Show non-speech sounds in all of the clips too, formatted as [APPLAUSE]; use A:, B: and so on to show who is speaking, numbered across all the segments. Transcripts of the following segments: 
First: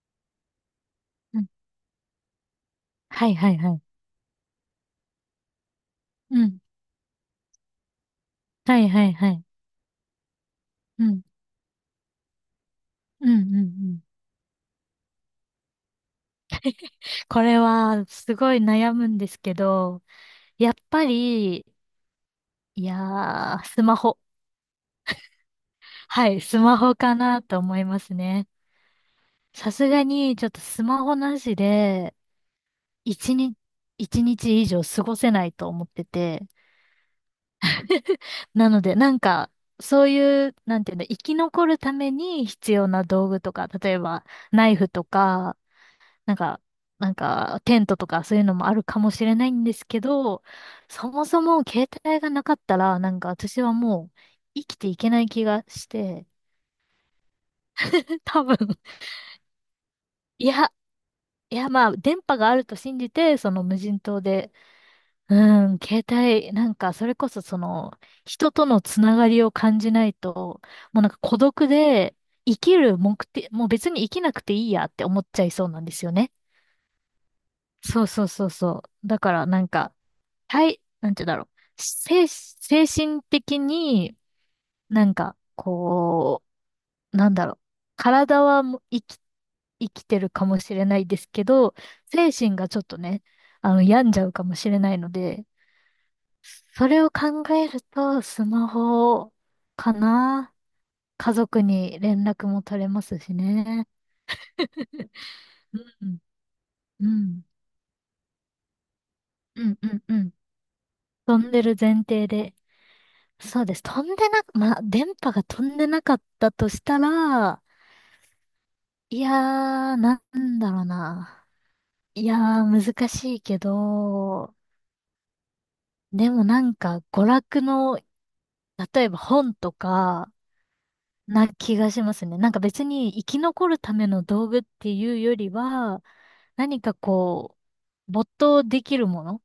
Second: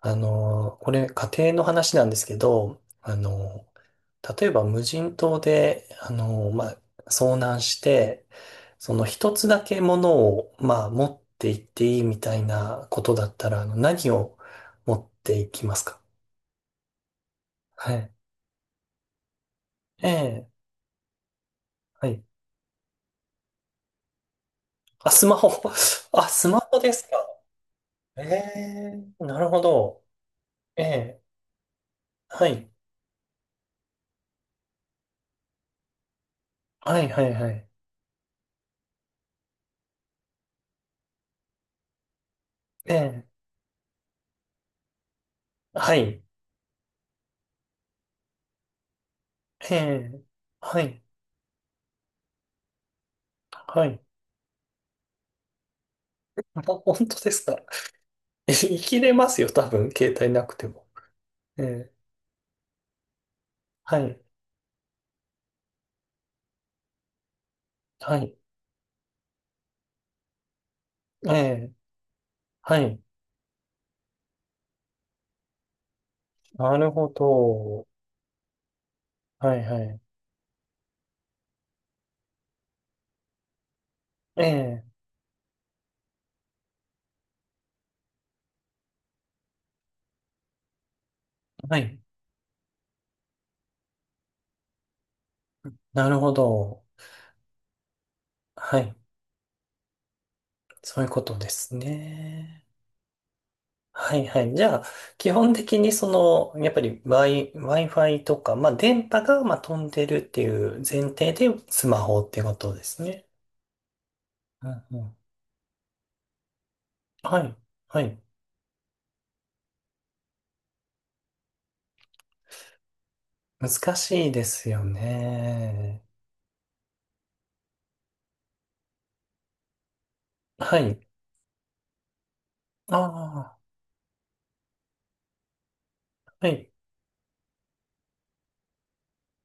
A: これ家
B: うん、
A: 庭の話なんですけど、
B: はいはいはい。
A: 例えば無人島で、
B: うん。
A: まあ、遭難して、
B: はい
A: その
B: はいは
A: 一
B: い。
A: つだけものを、まあ、
B: う
A: 持っ
B: ん。
A: て行っていいみたいなことだ
B: うん
A: っ
B: う
A: た
B: んう
A: ら、
B: ん。
A: 何を持っていきますか？
B: これ
A: は
B: は
A: い。
B: すごい悩むんですけど、
A: ええ、
B: やっぱり、
A: はい。
B: いやー、スマホ。
A: あ、スマホ。[LAUGHS] あ、
B: はい、
A: スマ
B: スマ
A: ホで
B: ホ
A: すか。
B: かなと思います
A: え
B: ね。
A: え、なるほ
B: さすが
A: ど。
B: にちょっとス
A: え
B: マホ
A: え、
B: なしで、
A: はい。
B: 一日、一日以上過ごせないと思ってて。
A: はい、はい、はい。
B: [LAUGHS] なので、なんか、そういう、なんていうの、生き残るために必要
A: え
B: な
A: え、
B: 道具とか、例えば、ナイフとか、
A: はい。
B: なんか、なんか、テントとかそういうのもあるかもしれないんで
A: え
B: すけ
A: え、
B: ど、
A: はい。
B: そもそも携帯がなかったら、なんか私は
A: はい。
B: もう生きていけない気がして、
A: あ、本当ですか。
B: [LAUGHS]
A: [LAUGHS]
B: 多分。
A: 生きれますよ、多分、携帯な
B: い
A: くて
B: や、
A: も。
B: いやま
A: え
B: あ、
A: え、
B: 電波があると信じて、その無
A: は
B: 人
A: い、
B: 島で、うん、携帯、なんか、それこそその、
A: はい、
B: 人とのつながりを感じないと、もうなんか
A: え
B: 孤独
A: え、
B: で、生き
A: は
B: る
A: い、
B: 目的、もう別に生きなくていいやって思っちゃいそうなんですよね。
A: なるほど。
B: そうそうそうそう。だから
A: は
B: な
A: い、
B: ん
A: は
B: か、
A: い、
B: はい、なんて言うんだろう。精神的に
A: ええ、
B: なんか、こう、なんだろう。体はもう生きてるかもしれないですけど、
A: はい、
B: 精神がちょっとね、病んじゃうかもしれないので、
A: なるほど。
B: それを考えると、スマ
A: はい、
B: ホかな。
A: そういうこ
B: 家
A: とで
B: 族
A: す
B: に連絡も
A: ね。
B: 取れますしね。
A: はい、はい。じゃあ、基本的に
B: う
A: そ
B: ん、
A: の、やっぱり
B: うん、
A: Wi-Fi とか、まあ、電波が、まあ、
B: うん、
A: 飛
B: う
A: んで
B: ん、う
A: るっ
B: ん。
A: ていう前提で
B: 飛んでる
A: ス
B: 前
A: マホ
B: 提
A: ってこ
B: で。
A: とですね。
B: そうです。飛んでな、
A: う
B: まあ、
A: んう
B: 電
A: ん、
B: 波が飛んでなかったとした
A: はい、
B: ら、
A: はい。
B: いやー、なんだろうな。いやー、難しいけ
A: 難しいで
B: ど、
A: すよね。
B: でもなんか、娯楽の、例えば本とか、
A: はい。
B: な気がしますね。なんか別
A: あ
B: に生き
A: あ、
B: 残るための道具っていうよりは、
A: はい。
B: 何かこう、没頭できるもの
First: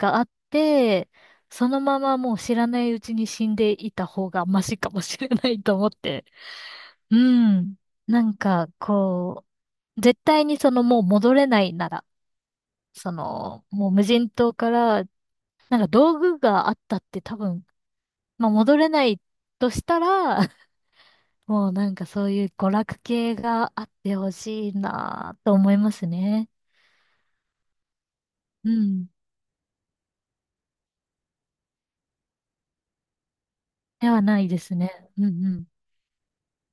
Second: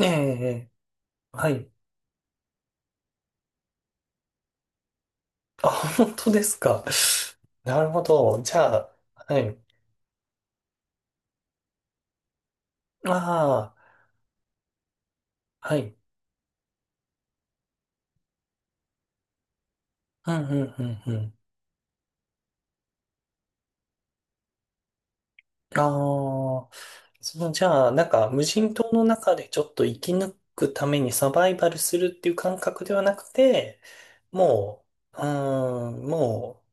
A: ええ、
B: あっ
A: ええ、
B: て、
A: は
B: そ
A: い。
B: のままもう知らないうちに死んでいた方がマシかもしれない
A: あ、
B: と思っ
A: 本
B: て。
A: 当ですか。
B: うん。
A: なるほ
B: なん
A: ど。じ
B: か、
A: ゃあ、は
B: こ
A: い。
B: う、絶対にそのもう戻れないなら、その、
A: あ
B: もう無人島から、
A: あ、は
B: なんか
A: い。
B: 道具があったって多分、まあ戻れないとした
A: うん、
B: ら、[LAUGHS]
A: うん、うん、うん。
B: もうなんかそういう娯楽系があってほしいなと思い
A: あ
B: ますね。
A: あ、じゃあ、なんか、無
B: う
A: 人島の
B: ん。
A: 中でちょっと生き抜くためにサバイバルするっていう感覚ではなくて、
B: ではないです
A: も
B: ね。
A: う、
B: うんうん。
A: も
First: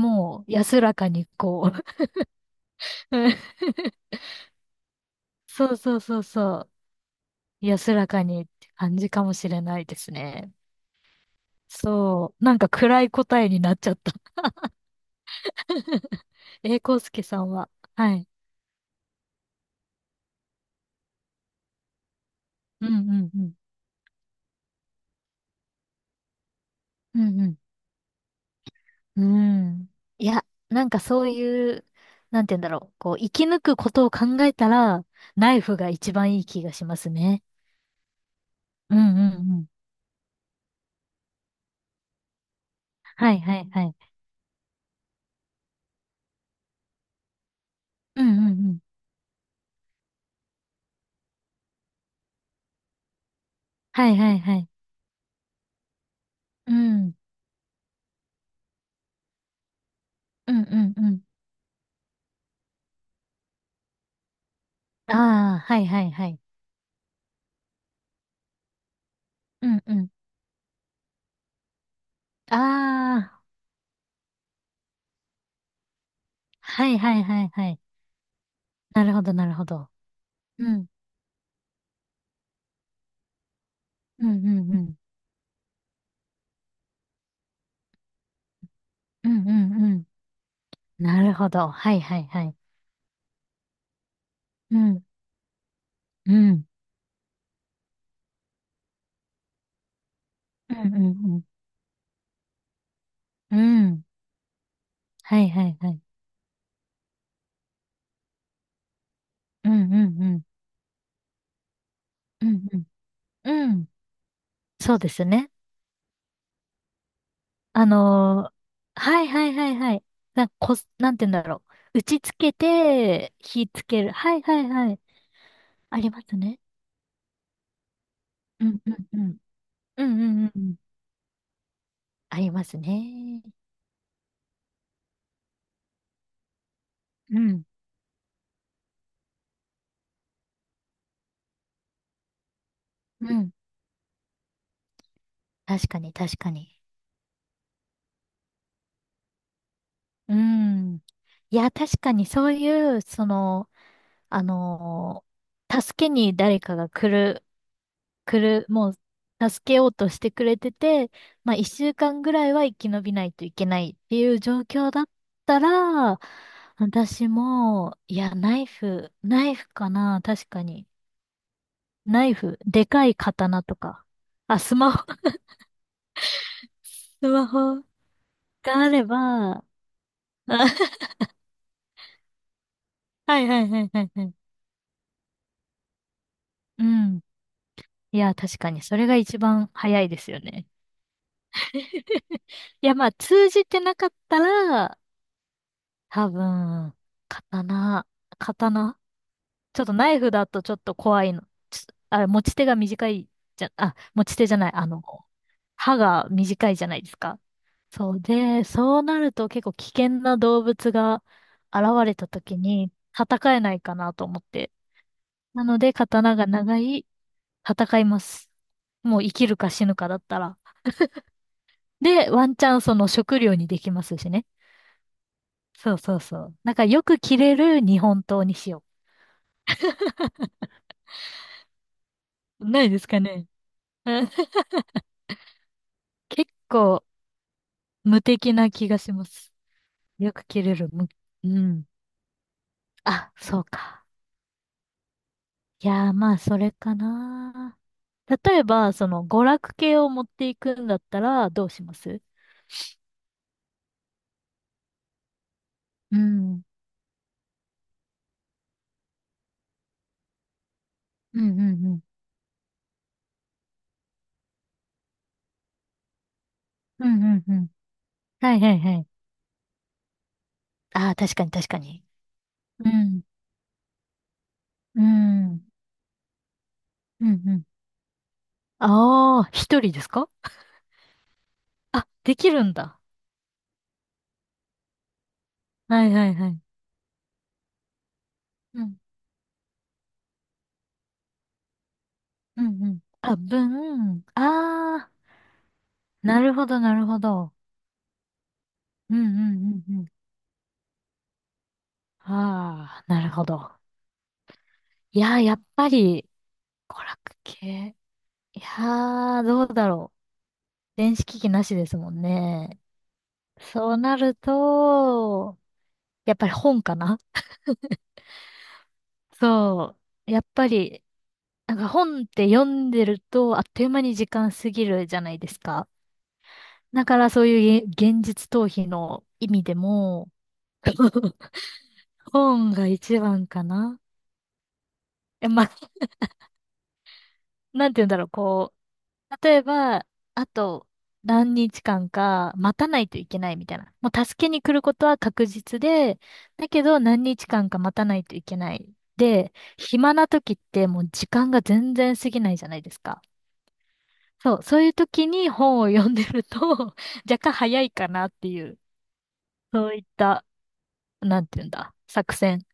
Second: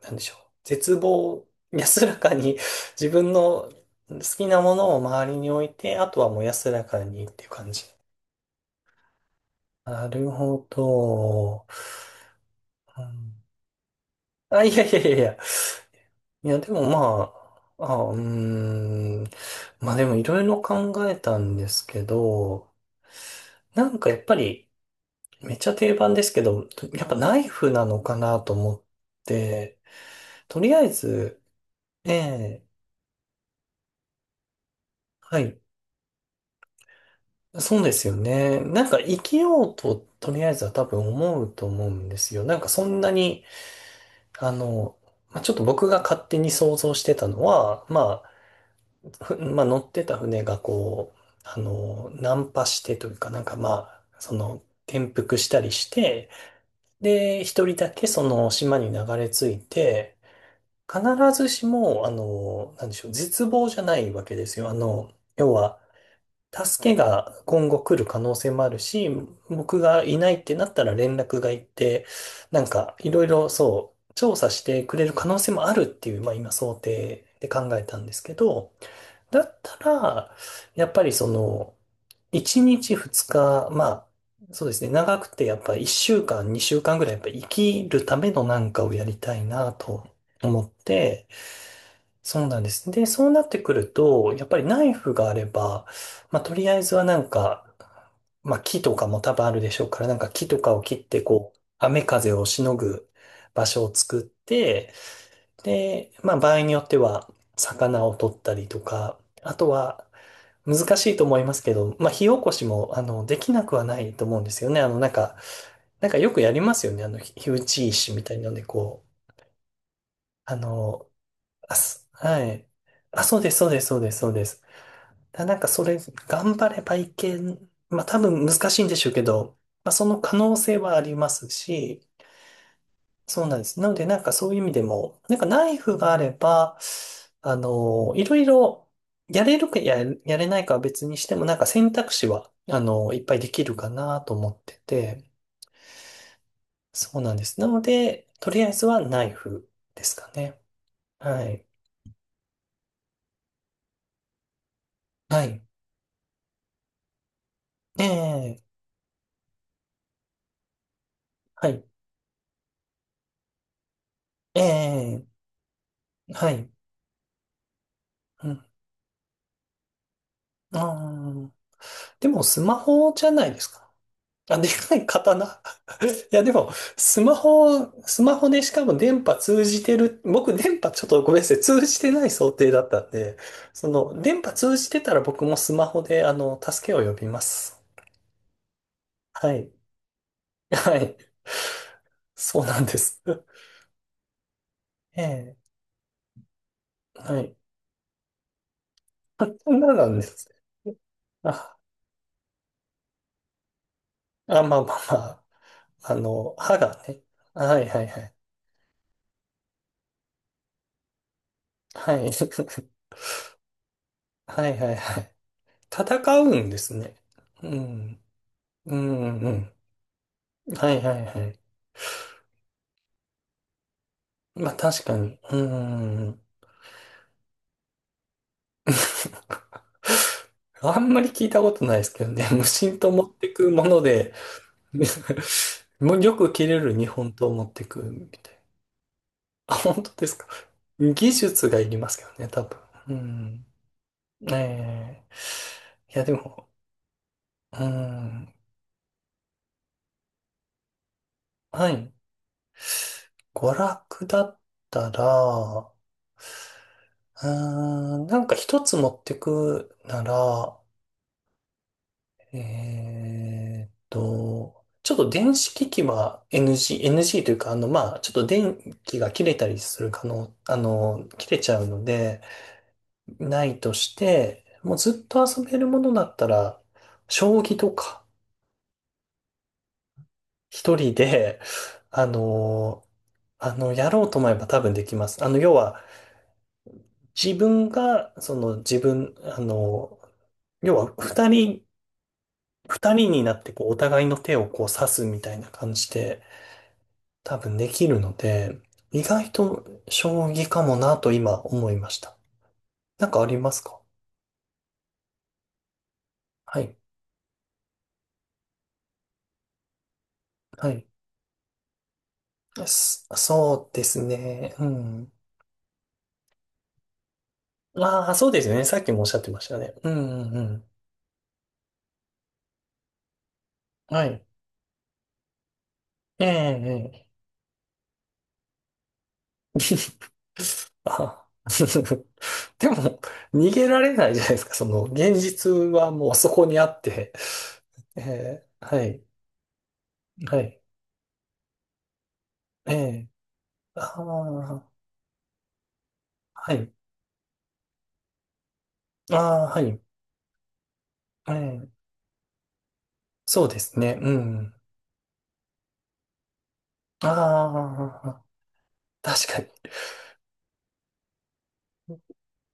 A: う、なんでしょう。
B: う安ら
A: 絶
B: かに
A: 望、
B: こう。
A: 安らかに自分の
B: [LAUGHS]
A: 好きなものを周りに置
B: そ
A: い
B: うそ
A: て、
B: う
A: あ
B: そ
A: と
B: う
A: はもう
B: そう。
A: 安らかにっていう感じ。
B: 安らかにって感じかもしれないで
A: な
B: す
A: る
B: ね。
A: ほど。
B: そう。なんか
A: う
B: 暗い
A: ん、
B: 答えになっちゃった。
A: あ、いやいやいやいや。
B: [LAUGHS]
A: いや、でも
B: 康介
A: ま
B: さんは？
A: あ、あ、
B: は
A: うー
B: い。
A: ん。まあでもいろいろ考えたんですけど、
B: うんうんうん。
A: なんかやっぱり、めっちゃ定番ですけど、やっぱ
B: う
A: ナ
B: んう
A: イ
B: ん。
A: フなのかなと思っ
B: う
A: て、
B: ん。いや、
A: とりあ
B: な
A: え
B: んかそう
A: ず、
B: いう、
A: え
B: なんて言うん
A: え、
B: だろう。こう、生き抜くことを考えたら、
A: は
B: ナ
A: い、
B: イフが一番いい気がしますね。
A: そうですよね。なん
B: う
A: か
B: んう
A: 生き
B: んうん。
A: ようと、とりあえずは多分思うと思うんですよ。なんかそんな
B: はい
A: に、
B: はいはい。
A: あの、まあ、ちょっと僕が勝手に想像してたのは、
B: うんうんうん。
A: [LAUGHS] まあ、乗ってた船がこう、難破してというか、なんかまあ、
B: はいはいはい。
A: 転覆したりして、
B: うん。
A: で、一人だけその島に流れ着いて、
B: うんうん
A: 必
B: うん。
A: ずしも、なんでしょう、絶望じゃないわけですよ。要
B: ああ、は
A: は、
B: いはいはい。
A: 助けが今後来る可能性もあるし、
B: う
A: 僕
B: んう
A: が
B: ん。
A: いないってなったら連絡が行って、
B: あ
A: なんか、いろい
B: あ、
A: ろそう、調査してくれる可能性もあるっていう、まあ今想
B: はいはい
A: 定
B: は
A: で
B: いは
A: 考
B: い。
A: えたんですけど、
B: なるほど
A: だ
B: なる
A: っ
B: ほ
A: た
B: ど。
A: ら、
B: う
A: や
B: ん。
A: っぱりその、1日2日、まあ、
B: うんう
A: そう
B: ん
A: で
B: う
A: すね、
B: ん。
A: 長くてやっぱ1週間、2週間ぐらいやっぱ生きるためのなんかをやり
B: うん
A: たい
B: う
A: な
B: んう
A: と
B: ん。
A: 思っ
B: な
A: て、
B: るほど。はいはいは
A: そう
B: い。
A: なんです。で、そうなってくると、やっぱり
B: う
A: ナイ
B: ん。
A: フがあれば、
B: う
A: まあ、と
B: ん。
A: りあえずはなんか、まあ、木とかも多分あるでしょうから、なんか木と
B: う
A: か
B: ん
A: を切って、
B: うん
A: こう、雨風をしのぐ
B: うん。
A: 場所
B: う
A: を
B: ん。
A: 作って、
B: はいはいはい。
A: で、まあ場合によっては魚を取ったりとか、あと
B: うんうん
A: は
B: うん。
A: 難しいと思いますけど、まあ火起
B: う
A: こし
B: んうん。
A: もできな
B: う
A: くは
B: ん。
A: ないと思うんですよね。あ
B: そ
A: の
B: う
A: な
B: で
A: ん
B: す
A: か、
B: ね。
A: なんかよくやりますよね。あの火火打
B: あ
A: ち石みたい
B: の
A: の
B: ー
A: でこ
B: は
A: う、
B: いはいはいはい。なんか
A: あ
B: こす、
A: の、
B: なんて言うんだろ
A: あ
B: う。打
A: す、
B: ちつ
A: は
B: け
A: い。あ、
B: て、
A: そうです、そ
B: 火
A: うで
B: つ
A: す、そう
B: け
A: で
B: る。
A: す、そう
B: はい
A: で
B: は
A: す。
B: いはい。
A: だなんかそ
B: あ
A: れ
B: ります
A: 頑
B: ね。
A: 張ればいけん、まあ多分
B: う
A: 難し
B: ん
A: いん
B: う
A: でし
B: ん
A: ょう
B: う
A: け
B: ん。
A: ど、まあ
B: う
A: その
B: んう
A: 可
B: んうん
A: 能
B: うん。
A: 性はありますし、
B: ありますね。
A: そうなんです。なので、なんかそういう意味でも、なんかナイフがあれば、
B: うん。
A: いろいろ、やれるかや、やれないかは別にしても、なんか選択肢は、いっ
B: う
A: ぱいで
B: ん。
A: きるかなと思ってて、
B: 確かに確かに。
A: そうなんです。なので、とりあえずはナイフですか
B: う
A: ね。
B: ん。
A: は
B: い
A: い。
B: や、確かにそういう、その、あのー
A: はい。
B: 助けに誰かが来る
A: え
B: く
A: え、
B: る、もう助けようとしてくれてて、まあ
A: は
B: 一
A: い。
B: 週間ぐらいは生き延びないといけないっていう
A: え
B: 状況だっ
A: え、
B: たら、
A: はい。
B: 私も、いや、
A: う
B: ナイ
A: ん。
B: フ、ナイフかな、確かに。
A: あー、
B: ナ
A: で
B: イ
A: も、ス
B: フ、
A: マ
B: でか
A: ホ
B: い
A: じゃないで
B: 刀
A: す
B: と
A: か。
B: か。
A: あ、
B: あ、
A: で
B: スマ
A: かい
B: ホ、[LAUGHS]
A: 刀。いや、でも、ス
B: ス
A: マ
B: マホ
A: ホ、スマホでし
B: が
A: か
B: あ
A: も
B: れば、
A: 電波
B: あ
A: 通じてる、僕
B: [LAUGHS]
A: 電波ちょっとごめんなさい、通じてない想定だったんで、
B: はいはいは
A: そ
B: いはい
A: の、
B: はい。
A: 電波通じてたら僕もスマホで、あの、
B: う
A: 助けを呼
B: ん。
A: びます。
B: いや、確かに、それが一
A: は
B: 番
A: い。
B: 早いですよね。
A: [LAUGHS] はい。そうなん
B: いや、
A: で
B: まあ、
A: す。[LAUGHS]
B: 通じてなかったら、
A: ええ。
B: 多分、
A: はい。
B: 刀、刀、
A: あ、そん
B: ちょっと
A: なな
B: ナ
A: ん
B: イ
A: で
B: フだ
A: す。
B: とちょっと怖いの。
A: あ、
B: ちょあれ、持ち手が短いじゃ、あ、持ち手
A: あ、
B: じゃない、
A: まあ
B: あ
A: ま
B: の、
A: あまあ。
B: 歯
A: あ
B: が
A: の、
B: 短い
A: 歯
B: じゃな
A: が
B: いです
A: ね。
B: か。
A: はいはい
B: そ
A: は
B: う
A: い。
B: で、そうなると結構危険な動物が現
A: は
B: れた
A: い。
B: 時
A: [LAUGHS]
B: に戦えないかなと思っ
A: は
B: て。
A: いはいはい。
B: なので、刀
A: 戦
B: が
A: うん
B: 長
A: です
B: い、
A: ね。う
B: 戦い
A: ん。
B: ます。
A: う
B: もう生
A: ん
B: き
A: う
B: るか
A: ん。
B: 死ぬかだったら。
A: はいはいはい。
B: で、ワンチャンその食料にできますしね。
A: まあ確かに。う
B: そうそう
A: ー
B: そ
A: ん。
B: う。なんかよく切れる日本刀にしよ
A: [LAUGHS] あんまり聞いたことないですけどね。[LAUGHS] 無
B: う。ない
A: 心
B: です
A: と
B: か
A: 持っ
B: ね。
A: てくもので、
B: [LAUGHS]
A: [LAUGHS] もうよ
B: 結
A: く切れる
B: 構
A: 日本刀を持ってく
B: 無
A: みた
B: 敵
A: い
B: な気がします。
A: な。あ、本当で
B: よ
A: す
B: く
A: か。
B: 切れる。む
A: 技
B: う
A: 術が
B: ん。
A: いりますけどね、多分。う
B: あ、そう
A: ん。
B: か。
A: え
B: いや
A: え、
B: ー、
A: いや、
B: ま
A: で
B: あ、そ
A: も、
B: れかな。
A: うん。
B: 例えば、その、娯楽系を持っていくんだったら、どうし
A: は
B: ま
A: い。
B: す？
A: 娯楽だったら、
B: うん。うん
A: うん、なんか一つ持ってくなら、
B: うんうん。
A: ちょっと電子機器は NG、
B: うんう
A: NG
B: ん
A: とい
B: う
A: う
B: ん。
A: か、まあ、ちょっと
B: はいは
A: 電
B: いはい。
A: 気が切れたりする可能、あ
B: ああ、
A: の、
B: 確か
A: 切
B: に
A: れ
B: 確
A: ち
B: か
A: ゃうの
B: に。
A: で、
B: うん。
A: ないとして、もう
B: う
A: ずっと遊
B: ん。
A: べるものだったら、
B: うんう
A: 将
B: ん。
A: 棋とか、
B: ああ、一人ですか？
A: 一人で、
B: あ、
A: あ
B: できるんだ。
A: の、あの、やろうと思えば多分できます。あの、要は、
B: はいはいはい。
A: 自分が、その、
B: う
A: 自
B: ん。
A: 分、あの、要は、二人、
B: うんうん。
A: 二人
B: あ、
A: になって、こう、お互
B: 分。
A: いの手をこう、指
B: ああ、
A: すみたいな感じ
B: な
A: で、
B: るほどなるほど。
A: 多分できるので、
B: うんう
A: 意外と
B: んうんうん。
A: 将棋かもなと今思いました。
B: ああ、な
A: な
B: る
A: んか
B: ほ
A: ありま
B: ど。
A: すか？
B: いやー、やっぱり、
A: はい。
B: 娯楽系。いやー、どうだろう。
A: はい。
B: 電子機器なしですもんね。
A: そ
B: そ
A: う
B: う
A: で
B: な
A: す
B: る
A: ね。うん。
B: と、やっぱり本かな？
A: ああ、そうですね。さっきもおっしゃってましたね。
B: そ
A: うん
B: う。や
A: う
B: っ
A: んう
B: ぱ
A: ん。
B: り、なんか本って読んでると、あっという間に
A: は
B: 時
A: い。
B: 間過ぎるじゃないですか。
A: ええ
B: だか
A: ええ。
B: らそういうげ現実逃避の意味でも、
A: [LAUGHS] あ
B: 本
A: [LAUGHS]
B: が
A: でも、
B: 一番か
A: 逃げら
B: な。
A: れないじゃないですか。その、現
B: え、ま
A: 実
B: あ、
A: はもうそこにあって。
B: なんて言うんだろう、
A: え
B: こ
A: え、はい。
B: う、例えば、あ
A: はい。
B: と何日間か待た
A: え
B: ないとい
A: え、
B: けないみたいな。も
A: あ
B: う助けに来る
A: あ、
B: ことは確実で、だ
A: は
B: け
A: い。
B: ど何日間か待たないといけない。で、
A: ああ、はい。
B: 暇な時ってもう時間が
A: え
B: 全
A: え、
B: 然過ぎないじゃないですか。
A: そうですね。う
B: そう、
A: ん。
B: そういう時に本を読んでると [LAUGHS] 若干早いか
A: あ
B: なっ
A: あ、
B: ていう、
A: 確かに。
B: そういった、なんていうんだ、作戦。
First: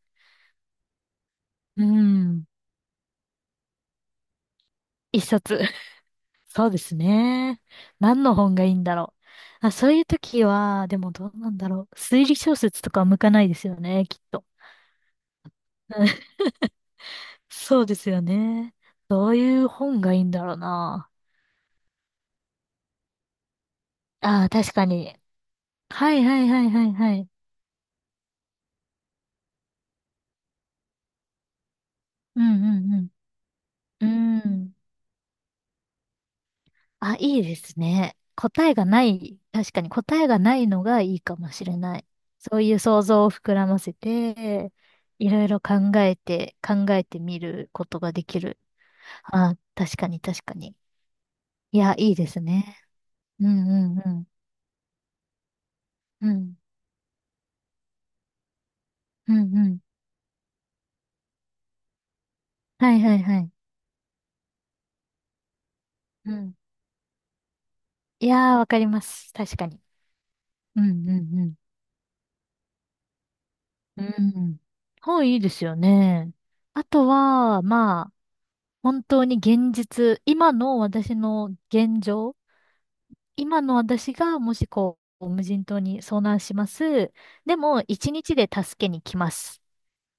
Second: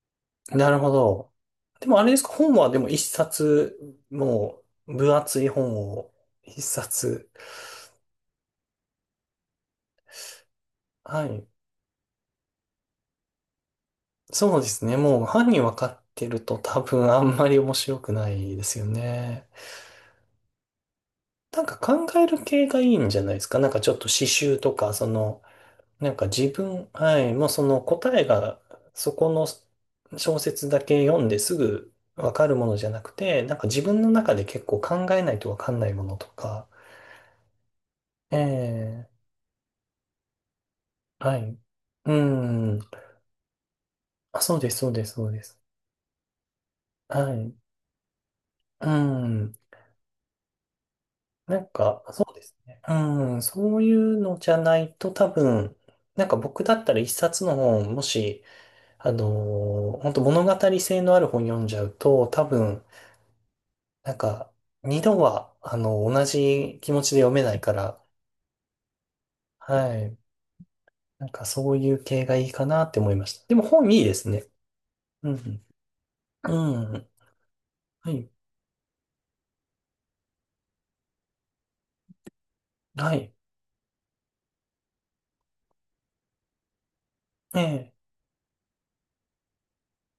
A: なるほど。
B: う
A: でもあれですか、
B: ん、
A: 本はでも一冊、もう分
B: 一
A: 厚い
B: 冊。
A: 本を一
B: そうです
A: 冊。
B: ね。何の本がいいんだろう。あ、そういう時は、でも
A: は
B: どう
A: い。
B: なんだろう。推理小説とかは向かないですよね、きっと。
A: そうですね。もう犯人分か
B: [LAUGHS]
A: っ
B: うん、
A: てると多分あんまり面
B: そうで
A: 白
B: す
A: く
B: よ
A: ないで
B: ね。
A: すよ
B: どう
A: ね。
B: いう本がいいんだろうな。
A: なんか考える系がいいんじゃないですか？なんかちょっと詩
B: ああ、
A: 集と
B: 確か
A: か、そ
B: に。
A: の、な
B: は
A: ん
B: い
A: か
B: は
A: 自
B: いはいは
A: 分、
B: いは
A: は
B: い。
A: い、もうその答えがそこの小説だけ読んですぐわ
B: う
A: かるもの
B: ん
A: じゃなくて、なんか自分
B: うんう
A: の中で
B: ん。う
A: 結
B: ん。
A: 構考えないとわかんないものとか、
B: あ、いいですね。
A: え
B: 答えがな
A: え、
B: い、確かに答えがないのがいいか
A: は
B: も
A: い。
B: しれない。
A: う
B: そうい
A: ん。
B: う想像を膨らませ
A: あ、そうで
B: て、
A: す、そうです、そ
B: い
A: うで
B: ろい
A: す。
B: ろ考えて、考えて
A: は
B: み
A: い。
B: ることができる。
A: うん。
B: あ、確かに確かに。
A: なん
B: いや、
A: か、
B: いい
A: そ
B: で
A: う
B: す
A: です
B: ね。
A: ね。うん。
B: うん
A: そうい
B: うんう
A: う
B: ん。
A: のじゃないと多分、なん
B: う
A: か
B: ん。
A: 僕だったら一冊の本、もし、
B: うんうん。
A: 本当物語性のある本読んじゃうと、多分、
B: はいはいはい。
A: なんか、二度は、同
B: うん。
A: じ気持ちで読めないから、
B: いやー、わかります。確かに。
A: はい。
B: うん
A: なんか、
B: うん
A: そういう系がいいかなって思いました。でも、本い
B: う
A: いで
B: ん。
A: す
B: う
A: ね。
B: ん。本
A: う
B: いいです
A: ん。
B: よね。
A: う
B: あと
A: ん。
B: は、ま
A: は
B: あ、
A: い。
B: 本当に現実、今の私の現状、
A: はい。
B: 今の私がもしこう、無人島に遭難します。で
A: え
B: も、
A: え。
B: 一日で助けに来ます。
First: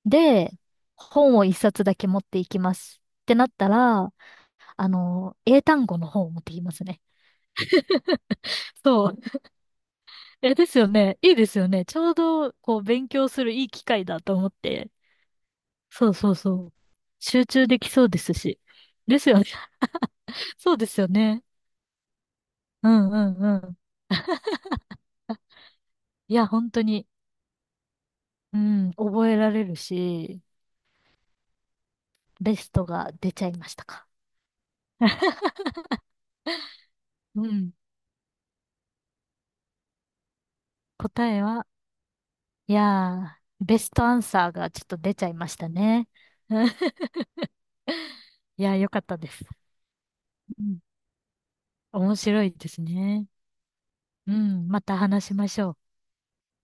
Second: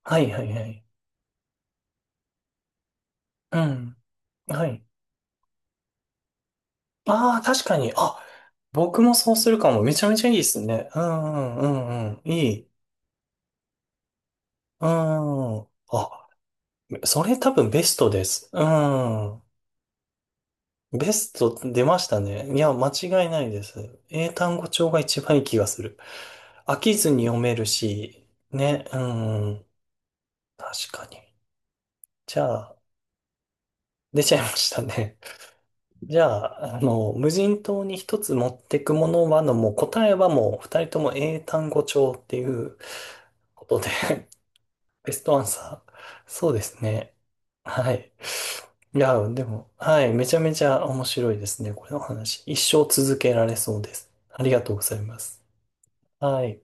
A: はい、はい、
B: で、
A: はい。
B: 本を一冊だけ持っていきます。ってなっ
A: う
B: た
A: ん。
B: ら、
A: はい。
B: 英単語の本を持ってきますね。
A: ああ、確かに。あ、僕
B: そ
A: も
B: う。
A: そうするかも。めちゃめちゃいいで
B: え、
A: す
B: ですよ
A: ね。う
B: ね。いいで
A: ん、
B: す
A: う
B: よ
A: ん、
B: ね。
A: う
B: ち
A: ん、
B: ょう
A: うん。い
B: ど、
A: い。
B: こう、勉強するいい機会だと思っ
A: う
B: て。
A: ん。
B: そう
A: あ、
B: そうそう。
A: それ
B: 集
A: 多
B: 中
A: 分
B: で
A: ベ
B: き
A: ス
B: そ
A: ト
B: うで
A: で
B: す
A: す。
B: し。
A: う
B: ですよ
A: ん。
B: ね。[LAUGHS] そうですよ
A: ベス
B: ね。
A: ト出ましたね。いや、間
B: う
A: 違い
B: んうん
A: ない
B: う
A: で
B: ん。
A: す。英単語帳が一番
B: あ
A: いい気がする。
B: いや、本
A: 飽
B: 当
A: き
B: に。
A: ずに読めるし、
B: う
A: ね、
B: ん、
A: う
B: 覚えられ
A: ん、
B: るし、
A: 確かに。じゃ
B: ベス
A: あ、
B: トが出ちゃいましたか。
A: 出ちゃいましたね。
B: [LAUGHS]
A: じゃあ、無
B: う
A: 人
B: ん、
A: 島に一つ持ってくものはの、もう答えはもう二人とも
B: 答
A: 英
B: えは、
A: 単語帳ってい
B: い
A: う
B: や
A: こ
B: ー、ベ
A: とで
B: ストアンサーがちょっと
A: ベ
B: 出
A: ス
B: ちゃい
A: トアン
B: ました
A: サー。
B: ね。
A: そうです
B: [LAUGHS]
A: ね。はい。
B: いやー、よ
A: い
B: かった
A: や、
B: で
A: で
B: す。
A: も、はい。めちゃめ
B: う
A: ち
B: ん、
A: ゃ面白いですね。これの
B: 面
A: 話。
B: 白い
A: 一
B: です
A: 生続
B: ね。
A: けられそうです。
B: う
A: ありが
B: ん、
A: とう
B: ま
A: ござ
B: た
A: いま
B: 話し
A: す。
B: ましょう。
A: はい。